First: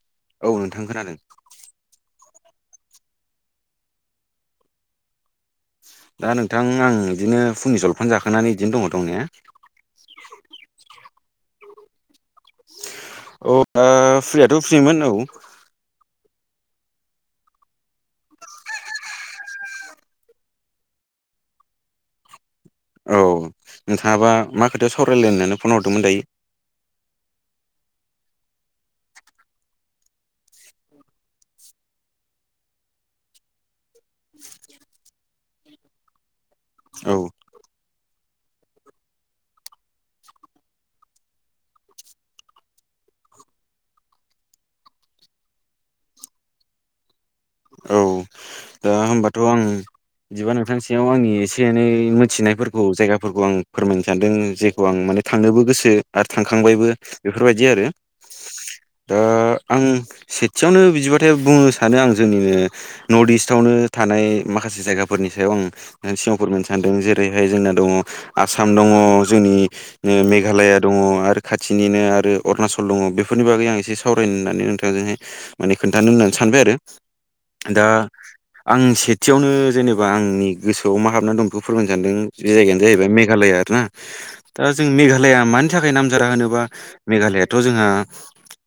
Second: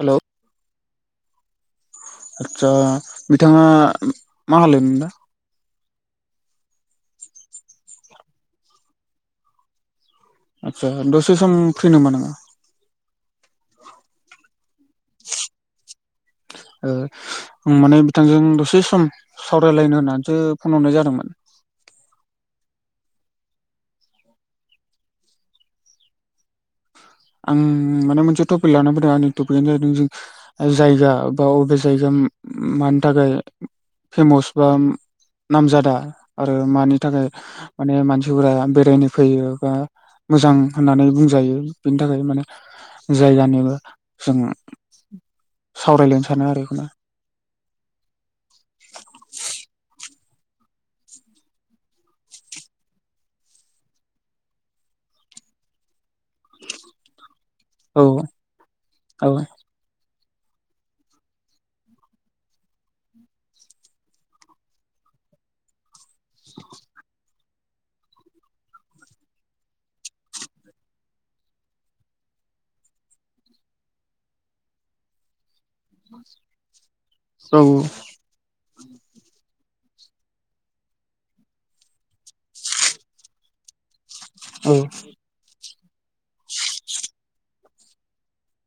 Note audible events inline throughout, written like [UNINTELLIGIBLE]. हाल' औ नोंथां खोनादों आदसा बिथाङा मा खालायदों दा? दा नोंथां आं बिदिनो फुंनि जलफान जाखांनानै बिदिनो दङ दंनाया। आदसा दसे सम फ्रि नामा नोङो? औ दा फ्रियाथ' फ्रिमोन औ [INAUDIBLE] ओ ओम माने बिथांजों दसे सम सावरायलायनो होननानैसो फन हरनाय जादोंमोन। औ नोंथाङाबा मा खोथायाव सावरायलायनो होननानै फन हरदोंमोन दायो? आं माने मोनसे टपिक लाना फैदों आंनि टपिकआनो जाहैदों जों जायगा बाव अबे जायगा मानि थाखाय फेमस बा नामजादा आरो मानि औ थाखाय माने मानसिफोरा बेरायनो फैयो बा मोजां होननानै बुंजायो बेनि थाखाय माने जायगानिबो जों सावरायलायनो सानो आरो एखौनो औ दा होमबाथ' आं बिदिबा नोंथांसेयाव आंनि एसे एनै मिथिनायफोरखौ जायगाफोरखौ आं फोरमायनो सानदों जे खौ आं माने थांनोबो गोसो आरो थांखांबायबो बेफोरबायदि आरो औ दा औ आं सेथियावनो बिदिबाथाय बुंनो सानो आं जोंनिनो नर्थ इस्टआवनो थानाय माखासे जायगाफोरनि सायाव आं नोंनि सिगाङाव फोरमायनो सानदों जेरैहाय जोंना दङ आसाम दङ जोंनि नो मेघालया दङ आरो खाथिनिनो आरो अरुणाचल दङ बेफोरनि बागै आं एसे सावरायनो होननानै नोंथांजोंहाय माने खोन्थानो होननानै सानबाय आरो दा औ आं सेथियावनो जेनेबा आंनि गोसोआव मा हाबनानै दं बेखौ फोरमायनो सानदों बे जायगायानो जाहैबाय मेघालया आरोना दा जों औ मेघालया मान थाखाय नामजादा होनोबा मेघालयाथ' जोंहा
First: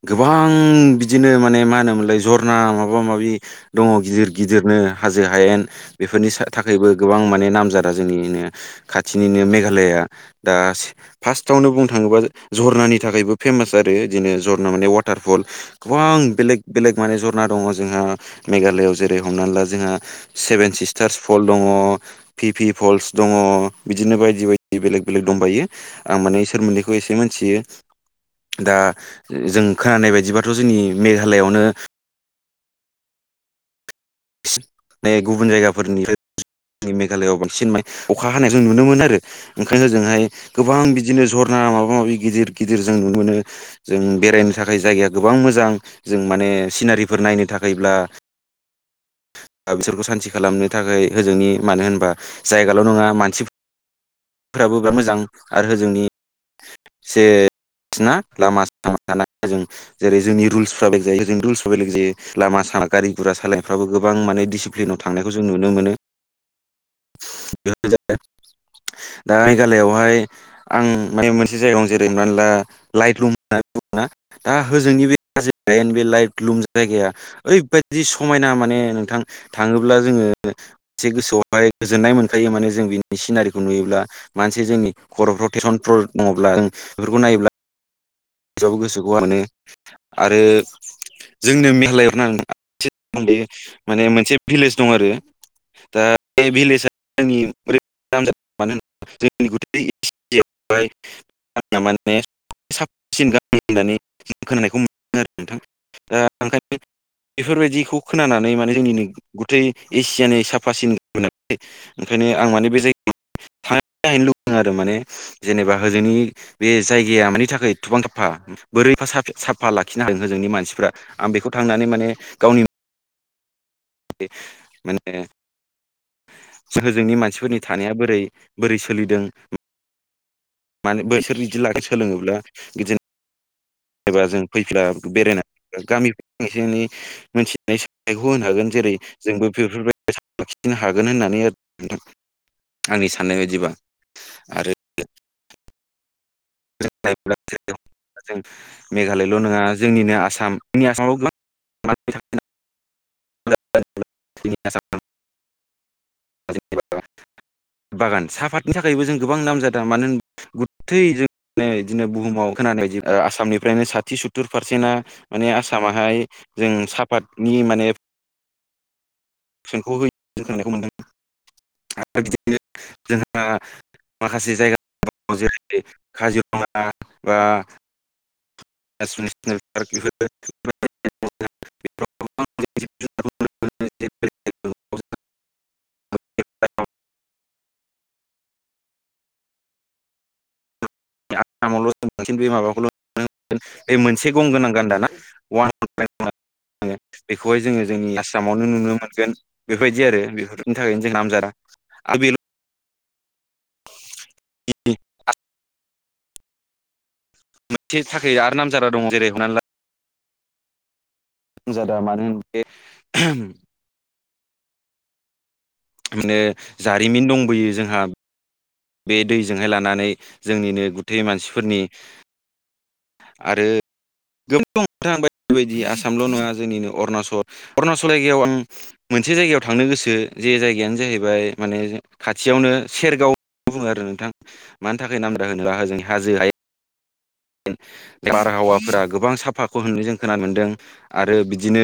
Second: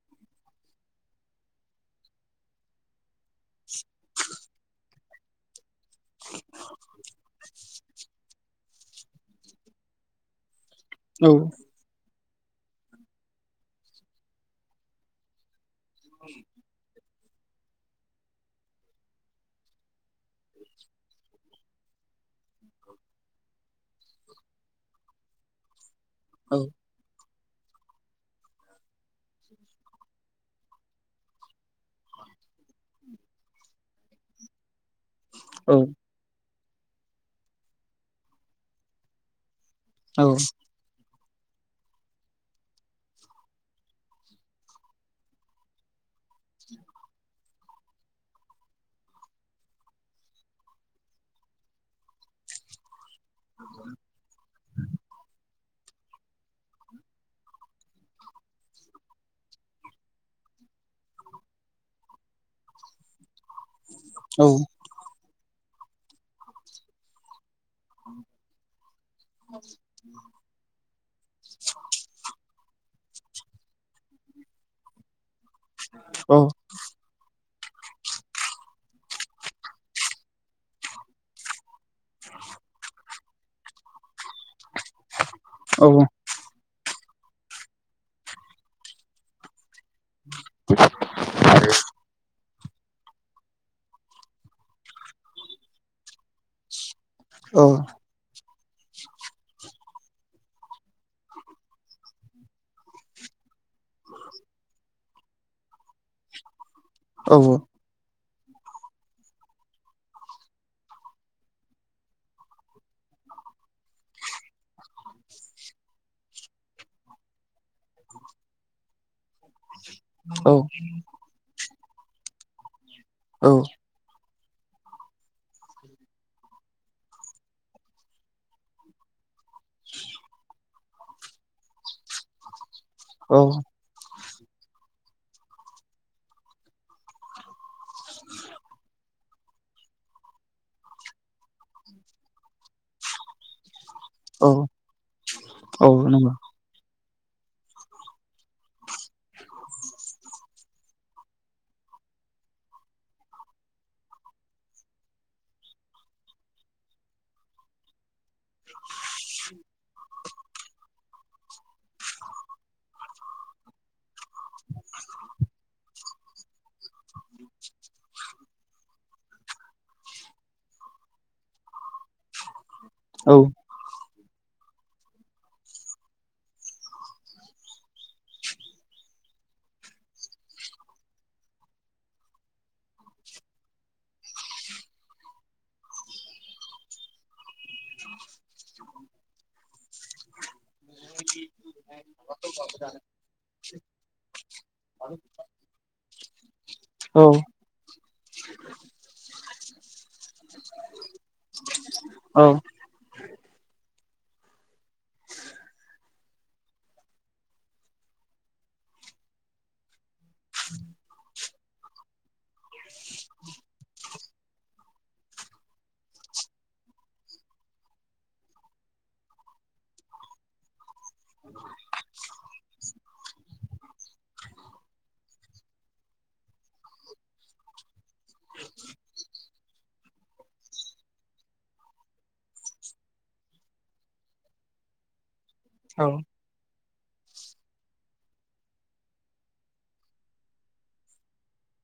गोबां बिदिनो माने मा होनोमोनलाय जरना माबा माबि दङ गिदिर गिदिरनो हाजो हायेन बेफोरनि सा थाखायबो गोबां माने नामजादा जोंनिनो खाथिनिनो मेघालया दा औ फार्स्टआवनो बुंनो थाङोबा झरनानि थाखायबो फेमास आरो इदिनो झरना माने वाटारफल गोबां बेलेग बेलेग माने झरना दङ जोंहा मेघालयआव जेरै- हमनानै ला जोंहा सेभेन सिस्टार्स फल दङ। पि पि फल्स दङ बिदिनो बायदि बायदि बेलेक बेलेग दंबायो आं माने एसोर मोननै बो एसे मोनथियो दा जों खोनानाय बायदिबाथ' जोंनि मेघालयआवनो [UNINTELLIGIBLE] गुबुन जायगाफोरनिबो नि मेघालयआव बांसिन माने अखा हानाय जों नुनो मोनो आरो ओंखायनो ओजोंहाय गोबां बि इदिनो झरना माबा माबि गिदिर गिदिर जों नुनो मोनो। जों बेरायनो थाखाय जायगाया गोबां मोजां जों माने सिनारिफोर नायनो थाखायब्ला [INAUDIBLE] [UNINTELLIGIBLE] बिसोरखौ सान्थि खालामनो थाखाय होजोंनि मानो होनबा जायगाल' नङा मानसि [INAUDIBLE] फोराबो बिराद मोजां आरो होजोंनि [UNINTELLIGIBLE] जेरै- जोंनि रुलसफोरा [UNINTELLIGIBLE] रुलसफोरा बेेलेग जायो लामा सामा गारि गुरा सालायनायफ्राबो गोबां माने डिसिप्लिनाव थांनायखौ जों नुनो मोनो। [UNINTELLIGIBLE] दा मेघालयावहाय आं माने मोनसे जायगायावनो जेरै- हमनानै ला लाइटलुम [UNINTELLIGIBLE] दा होजोंनि बे [UNINTELLIGIBLE] बे लाइटलुम जायगाया ओरैबायदि समायना माने नोंथां थाङोब्ला जोङो एसे गोसोआव [UNINTELLIGIBLE] गोजोननाय मोनखायो माने जों बिनि सिनारिखौ नुयोब्ला मानसि जोंनि खर'फ्राव टेसन [UNINTELLIGIBLE] दङब्ला एफोरखौ नायोब्ला [UNINTELLIGIBLE] गोसोखौ मोनो आरो जोंनो [UNINTELLIGIBLE] [UNINTELLIGIBLE] माने मोनसे भिलेज दं आरो दा बे भिलेजआ [UNINTELLIGIBLE] [UNINTELLIGIBLE] [UNINTELLIGIBLE] खोनानायखौ मोनो आरो नोंथां दा ओंखायनो बेफोरबायदिखौ खोनानानै माने जोंनिनो गथै एसियानि साफासिन [UNINTELLIGIBLE] ओंखायनो आं माने बे [UNINTELLIGIBLE] [UNINTELLIGIBLE] आरो माने जेनेबा होजोंनि बे जायगाया मानि थाखाय थबां साफा बोरै फा सा-साफा लाखिनो हादों होजोंनि मानसिफ्रा आं बेखौ थांनानै माने गावनि औ [UNINTELLIGIBLE] माने होजोंनि मानसिफोरनि थानाया बोरै बोरै सोलिदों [UNINTELLIGIBLE] माने बैसोर बिदि लाखै सोलोङोब्ला बिदिनो औ। एबा जों [UNINTELLIGIBLE] [UNINTELLIGIBLE] होनो हागोन जेरै जोंबो [UNINTELLIGIBLE] हागोन होननानै नोंथां आंनि साननाय बायदिबा। औ आरो औ नंगौ। [UNINTELLIGIBLE] जों मेघालयल' नङा जोंनिनो आसाम जोंनि [UNINTELLIGIBLE] [UNINTELLIGIBLE] [UNINTELLIGIBLE] [UNINTELLIGIBLE] बागान साहाफातनि थाखायबो जों गोबां नाम जादों मानो होन गथै जों नै दिनै बुहुमाव खोनानाय बायदि ओ आसामनिफ्रायनो साथि सु टुर पारसेन्टआ माने आसामावाहाय जों सापातनि माने [UNINTELLIGIBLE] माखासे जायगा [UNINTELLIGIBLE] काजिरङा बा [UNINTELLIGIBLE] [UNINTELLIGIBLE] [UNINTELLIGIBLE] बे मोनसे गं गोनां गानदाना [UNINTELLIGIBLE] [UNINTELLIGIBLE] बेखौहाय जोङो जोंनि आसामावनो नुनो मोनगोन बेफोरबायदि आरो। बेफोरनि थाखायनो जों नामजादा आरो बेल' [UNINTELLIGIBLE] मोनसे थाखाय आरो नामजारा दं जेरै हनानै ला [UNINTELLIGIBLE] नामजादा मानो होन बे माने जारिमिन दंबोयो जोंहा। बे दैजोंहाय लानानै जोंनिनो गुथै मानसिफोरनि आरो [UNINTELLIGIBLE] आसामल' नङा जोंनिनो अरुणाचल अरुणाचल जायगायाव आं मोनसे जायगायाव थांनो गोसो जे जायगायानो जाहैबाय माने खाथियावनो सेरगाव बुङो आरो नोंथां। मानि थाखाय नामदा होनोबा हजों हाजो हाय बारहावाफोरा गोबां साफाखौ होननो जों खोनानो मोनदों आरो बिदिनो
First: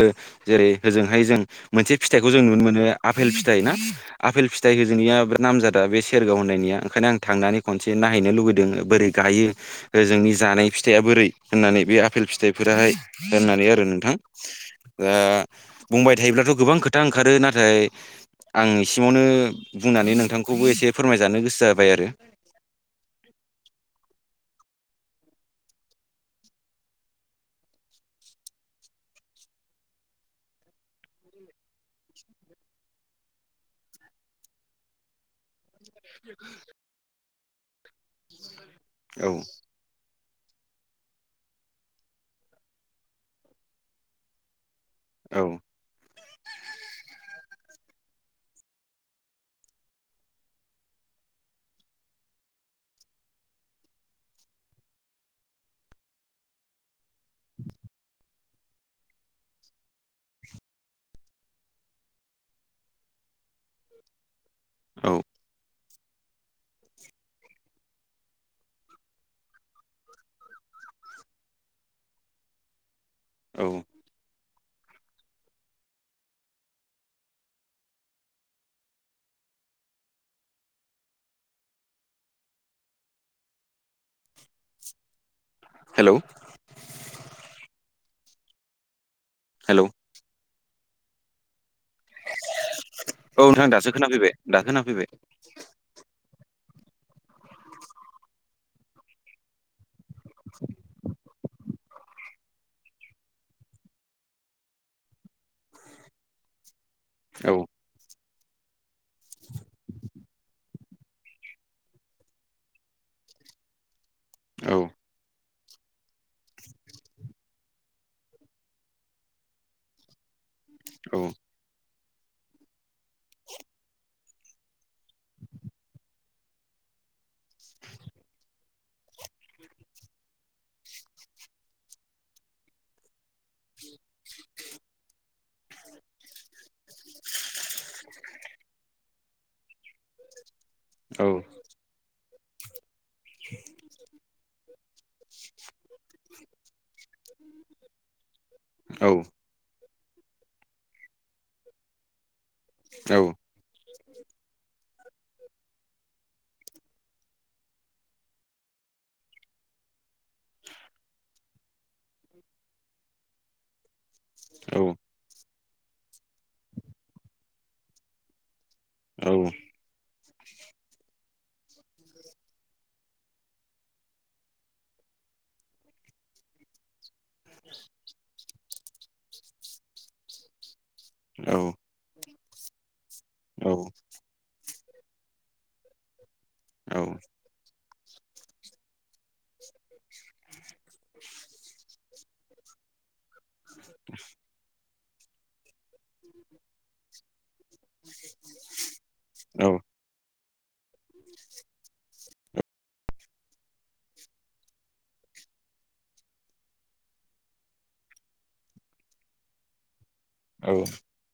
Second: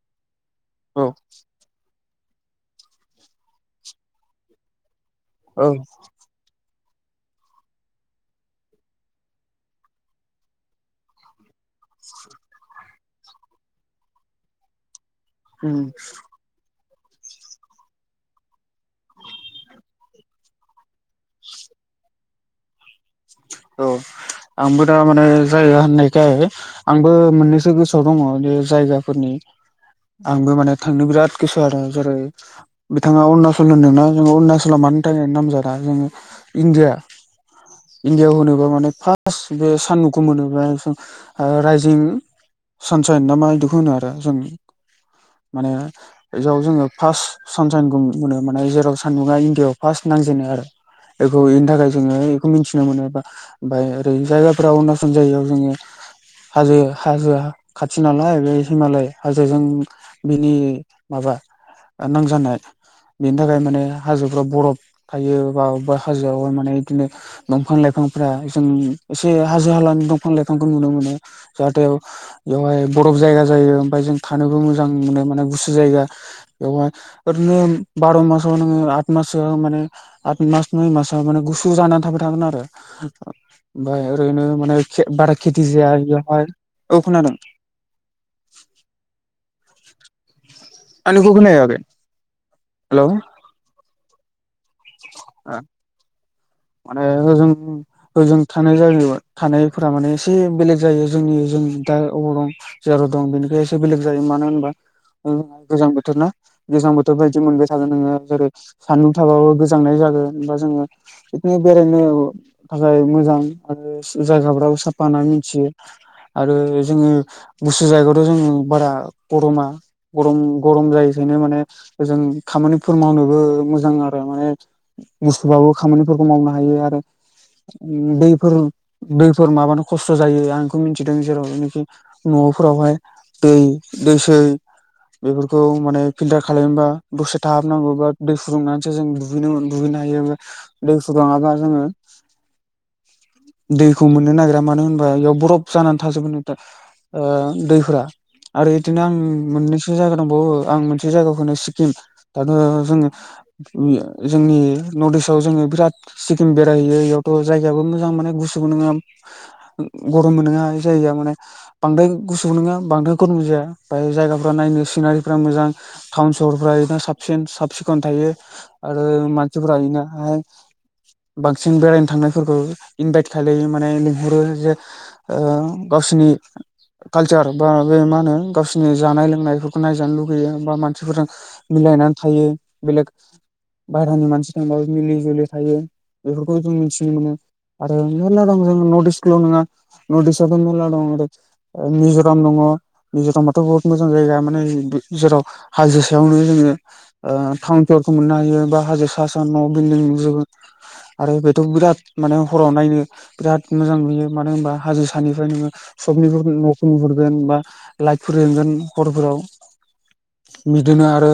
जेरै होजोंहाय जों मोनसे फिथाइखौ जों नुनो मोनो आफपेल फिथाइ ना? आफेल फिथाइ होजोंनिया बिराद नाम जादा बे सेरगाव होननायनिया ओंखायनो आं थांनानै खनसे नायैनो लुुबैदों बोरै गायो जोंनि जानाय फिथाइआ बोरै होननानै बे आपेल फिथाइ फोराहाय होननानै आरो नोंथां। दा बुंबाय थायोब्लाथ' गोबां खो था ओंखारो नाथाय आं एसिमावनो बुंनानै नोंथांखौबो एसे फोरमायजानो गोसो जाबाय आरो। औ आंबो दा माने जाया होननायखाय आंबो मोननैसो गोसोआव दङ बे जायगाफोरनि आंबो माने थांनो बिराद गोसो आरो जेरै बिथाङा अरुणाचल होन्दोंना जों अरुणाचलाव मानो थाखाय नाम जादा? जोङो इण्डिया इण्डियायाव होनोबा माने औ फार्स्ट बे सानदुंखौ मोनोबा ओ राइजिं सानसाइन ना मा इदिखौ होनो आदा जों औ। माने एयाव जोङो फास्ट सानसाइनखौ नुनो मोनो माने जेराव सानदुङा इण्डियाआव फास्ट नांजेनो आरो। बेखौ बेनि थाखाय जोङो मिथिनो मोनोबा ओमफाय ओरै जायगाफोराव अरुणाचल जायगायाव जोङो हाजो हाजोया खाथि नालाय बे हिमालय हाजोजों बिनि माबा ओ नांजानाय बेनि थाखाय माने हाजोफ्राव बरफ औ थायो बा अबेबा हाजोयाव माने बिदिनो दंफां लाइफांफ्रा जों एसे हाजो हालानि दंफां लाइफांखौ नुनो मोनो जाहाथे बेवहाय बरफ जायगा औ जायो ओमफफ्राय जों थानोबो मोजां मोनो माने गुसु जायगा बेवहाय ओरैनो बार' मासाव नोङो आत मासोआव माने आथ मास नय मास माने गुसु जाना थाबा थागोन आरो ओमफाय ओरैनो माने खेब बारा खेथि जाया हेलौ बेयावहाय औ खोनादों। हेलौ आंनिखौ खोनाहैयाखै हेलौ। औ नोंथां दासो खोनाफैबाय दा खोनाफैबाय। माने ओजों ओजों थानाय जायो थानायफोरा माने एसे बेलेग जायो जोंनि जों दा अबाव दं। जेराव दं बेनिखाय एसे बेलेग जायो मानो होनबा गोजां बोथोर ना। गोजां बोथोर बायदि औ मोनबाय थागोन नोङो जेरै सान्दुं थाबाबो गोजांनाय जागोनबा जोङो पिकनिक बेरायनो थाखाय मोजां आरो औ जायगाफ्राबो साफा होना मिथियो आरो जोङो गुसु जायगायावथ' जोङो बारा गरमा गरम गरम औ जायैखायनो माने जों खामानिफोर मावनोबो मोजां आरो माने गुसुबाबो खामानि फोरफोरखौ मावनो हायो आरो दैफोर दैफोर माबानो खस्थ' जायो आं बेखौ मिन्थिदों जेरावनाखि न'फोरावहाय दै दैसोय बेफोरखौ माने फिल्टार खालामबा दसे थाहाबनांगौ बा दै फुदुंनानैसो जों दुगैनो मोन दुगैनो हायो ओमफ्राय दै औ फुदङाबा जोङो दैखौ मोननो नागिरा मानो होनबा बेयाव बरफ जानानै थाजोबो नोंथां ओ दैफोरा आरो एदिनो औ आं मोननै मोनसे जायगा दंबावो आं मोनसे जायगाखौनो सिक्किम दथ' जोङोनि औ उया जोंनि नर्थ इस्टआव जोङो बिराद सिक्किम बेरायहैयो बेयावथ' जायगायाबो मोजां माने गुसुबो नङा गरमबो नङा जायगाया माने बांद्राय गुसु नोङा बांद्राय गरम जाया बाय जायगाफ्रा औ नायनो सिनारिफ्रा मोजां टाउन सहरफ्रा बिना साबसिन साब सिखन थायो। आरो मानसिफोरा इनो हाय बांसिन बेरायनो थांनायफोरखौ इनभाइट खालायो माने लिंहरो जे ओ गावसिनि कालचार बा बे मा होनो गावसिोरनि जानाय लोंनायफोरखौ नायजानो लुगैयो बा मानसिफोरजों औ मिलायनानै थायो बेलेग बाहेरानि मानसि थांबो मिलि जुलि थायो। बेफोरखौ जों मिथिनो मोनो‌। आरो मेरला दं जोङो नर्टिसखौल' नङा नदिसआथ' मेरला दं आरो ओ मिज'राम दङ मिज'रामाथ' बहुत मोजां जायगा माने जेराव हाजो सायावनो जोङो ओ टाउन पेयारखौ मोननो हायो बा हाजो सा सा न' बिलडं नुजोबो आरो बेथ' बिराद माने हराव नायनो बिराद मोजां नुयो मानो होनबा हाजो सानिफ्राय नोङो सबनि न'खौ नुहुरगोन बा लाइटफोर जोंगोन हरफोराव औ बिदिनो आरो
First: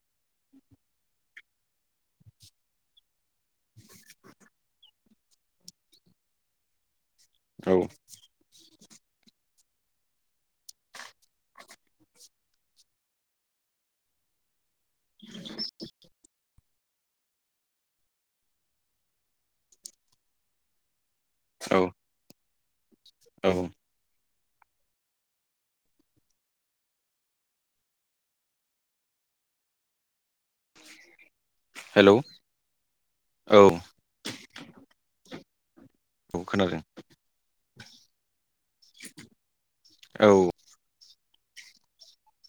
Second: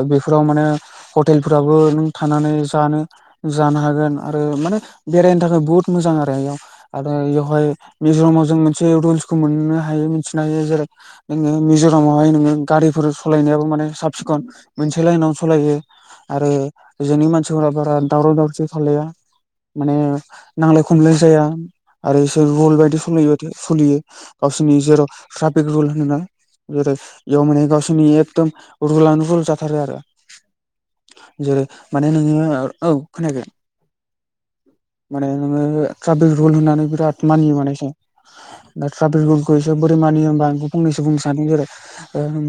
ओ बेफोराव माने हटेलफोराबो नों थानानै जानो जानो हागोन आरो माने बेरायनो थाखाय बहुत मोजां आरो इयाव आरो इयावहाय औ मिज'रामाव जों मोनसे रुलसखौ मोननो हायो मिथिनो हायो जेरै नोङो मिज'रामावहाय नोङो गारिफोर सालायनायाबो माने साब सिखन मोनसे लाइनाव सालायो आरो जोंनि मानसिफोरा बारा दावराव दावसि खालाया माने नांलाय खमलाय जाया आरो इसोर बुल बायदि औ सोलियोबाथाय सोलियो गावसोरनि जेराव ट्राफिक रुल होनोना जेरै इयाव माने गसोरनि एदम रुलानो रुल जाथारो आरो जेरै माने हेलौ नोङो औ खोनागोन औ माने नोङो ट्राफिक औ रुल खोनादों होननानै बिराद मानिय मान एसे दा ट्राफिक रुलखौ एसे बोरै औ मानियो होमबा फंनैसो बुंनो सानो जेरै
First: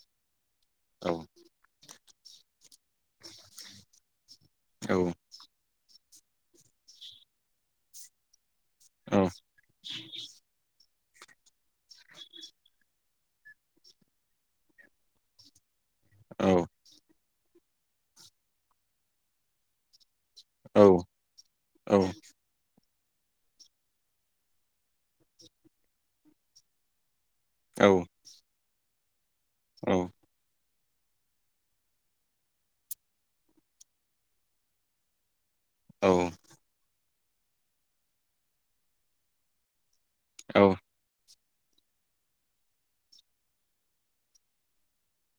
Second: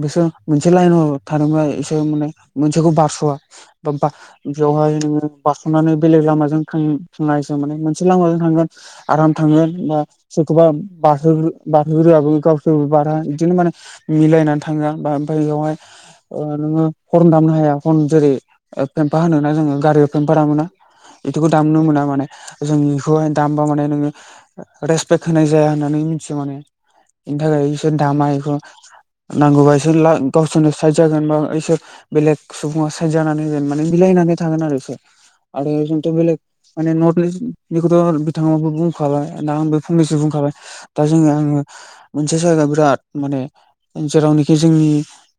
बिसोर मोनसे लाइनाव औ थादोंबा माने मोनसेखौ बारस'आ बा बेयावहाय औ नोङो थांनानै बेलेग लामाजों थ थांसो माने मोनसे लामाजों थांगोन औ आराम थांगोन बा सोरखौबा [UNINTELLIGIBLE] गावसोरबो बारा बिदिनो माने मिलायनानै थाङा ओमफ्राय बेवहाय नोङो हरम दामनो हाया हरम जेरै फेम्फा होनोना जोङो गारि फेम्फा दामोना बेदिखौ दामनो मोना माने जों बेखौहाय दामबा माने नोङो रेसपेक्ट होनाय जाया होननानै मिथियो माने बेनि थाखाय इसोर दामा बेखौ नांगौबा इसोर गावसोरनो सायजागोन बा इसोर बेलेग सुबुङा सायजानानै होगोन माने मिलायनानै थागोन आरो बिसोर आरो जोंथ' बेलेग माने नर्थ इस्टनिखौथ' बिथाङाबो बुंखाबाय दा आंबो फंनैसो बुं [UNINTELLIGIBLE] दा जोङो आङो मोनसे जायगायाव बिराद माने जेरावनोखि जोंनि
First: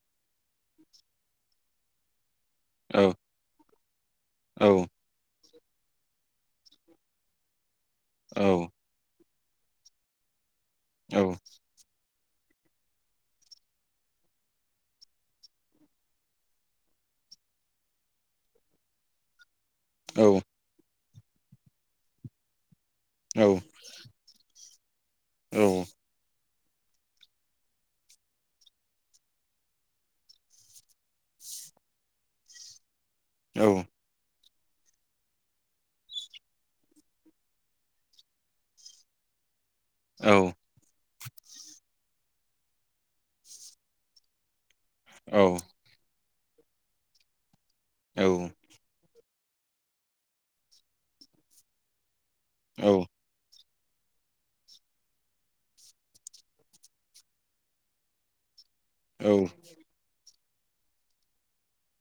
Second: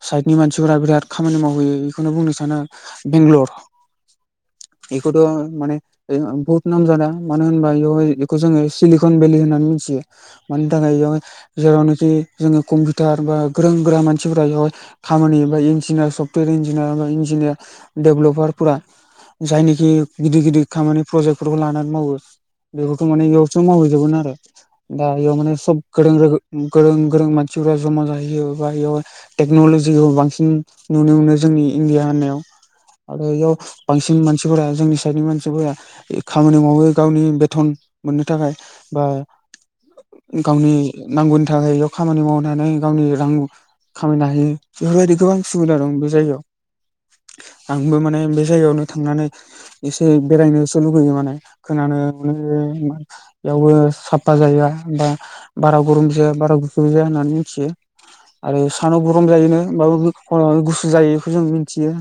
साइडनि मानसिफोरा बिराद खामानि मावहैयो। बेखौनो बुंनो सानो बेंगलर औ बेखौथ' माने बुहुत नामजादा मानो होनबा बे बेखौ जोङो [UNINTELLIGIBLE] खन बेलि होननानै मिथियो मानि थाखाय बेयाव जेरावनोखि जोङो कम्पिउटार बा गोरों गोरा मानसिफोरा बेवहाय खामानि बा इन्जिनियार सफ्टवेर इन्जिनियार बा इन्जिनियार डेभलपारफोरा जायनिखि गिदिर गिदिर खामानि प्रजेक्टफोरखौ लानानै मावो बेखौथ' माने औ बेयावसो मावहैजोबमोन आरो दा बेयाव माने सब [UNINTELLIGIBLE] गोरों गोरों मानसिफ्रा जमा जाहै [UNINTELLIGIBLE] टेक्नलजिखौ बांसिन नुनो मोनो जोंनि इण्डिया होननायाव आरो बेयाव बांसिन मानसिफोरा जोंनि साइडनि मानसिफोरा खामानि मावो गावनि बेथन मोननो थाखाय [UNINTELLIGIBLE] गावनि नांगौनि थाखाय बेयाव खामानि मावनानै गावनि रां खामायनो हायो बेफोरबायदि गोबां सुबिदा दं बे जायगायाव आंबो माने बे दैयावनो थांनानै एसे बेरायनोसो लुुबैयो माने खोनानो बेयावबो साफा जाया बा बारा गरम जाया बारा गुसु जाया होननानै मिथियो आरो सानाव गरम जायोनो होमबाबो खर' गुसु जायो बेखौ जों मिथियो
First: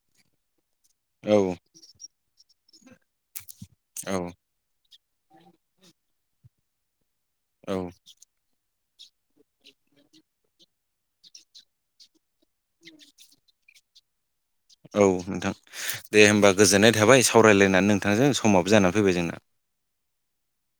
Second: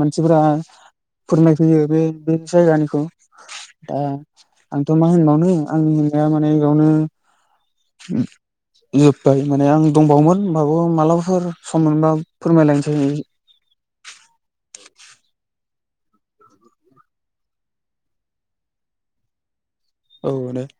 मानसिफोरा फोरमायफैयो बे बे जायगानिखौ दा आंथ' मा होनबावनो आंनि होननाया माने बेयावनो औ उम जोब्बाय माने आं दंबावोमोन माबा मालाबाफोर सम मोनबा फोरमायलायनोसै। औ नोंथां दे होमबा गोजोननाय थाबाय सावरायलायनानै नोंथांजों समाबो जानानै फैबाय जोंना। औ [UNINTELLIGIBLE]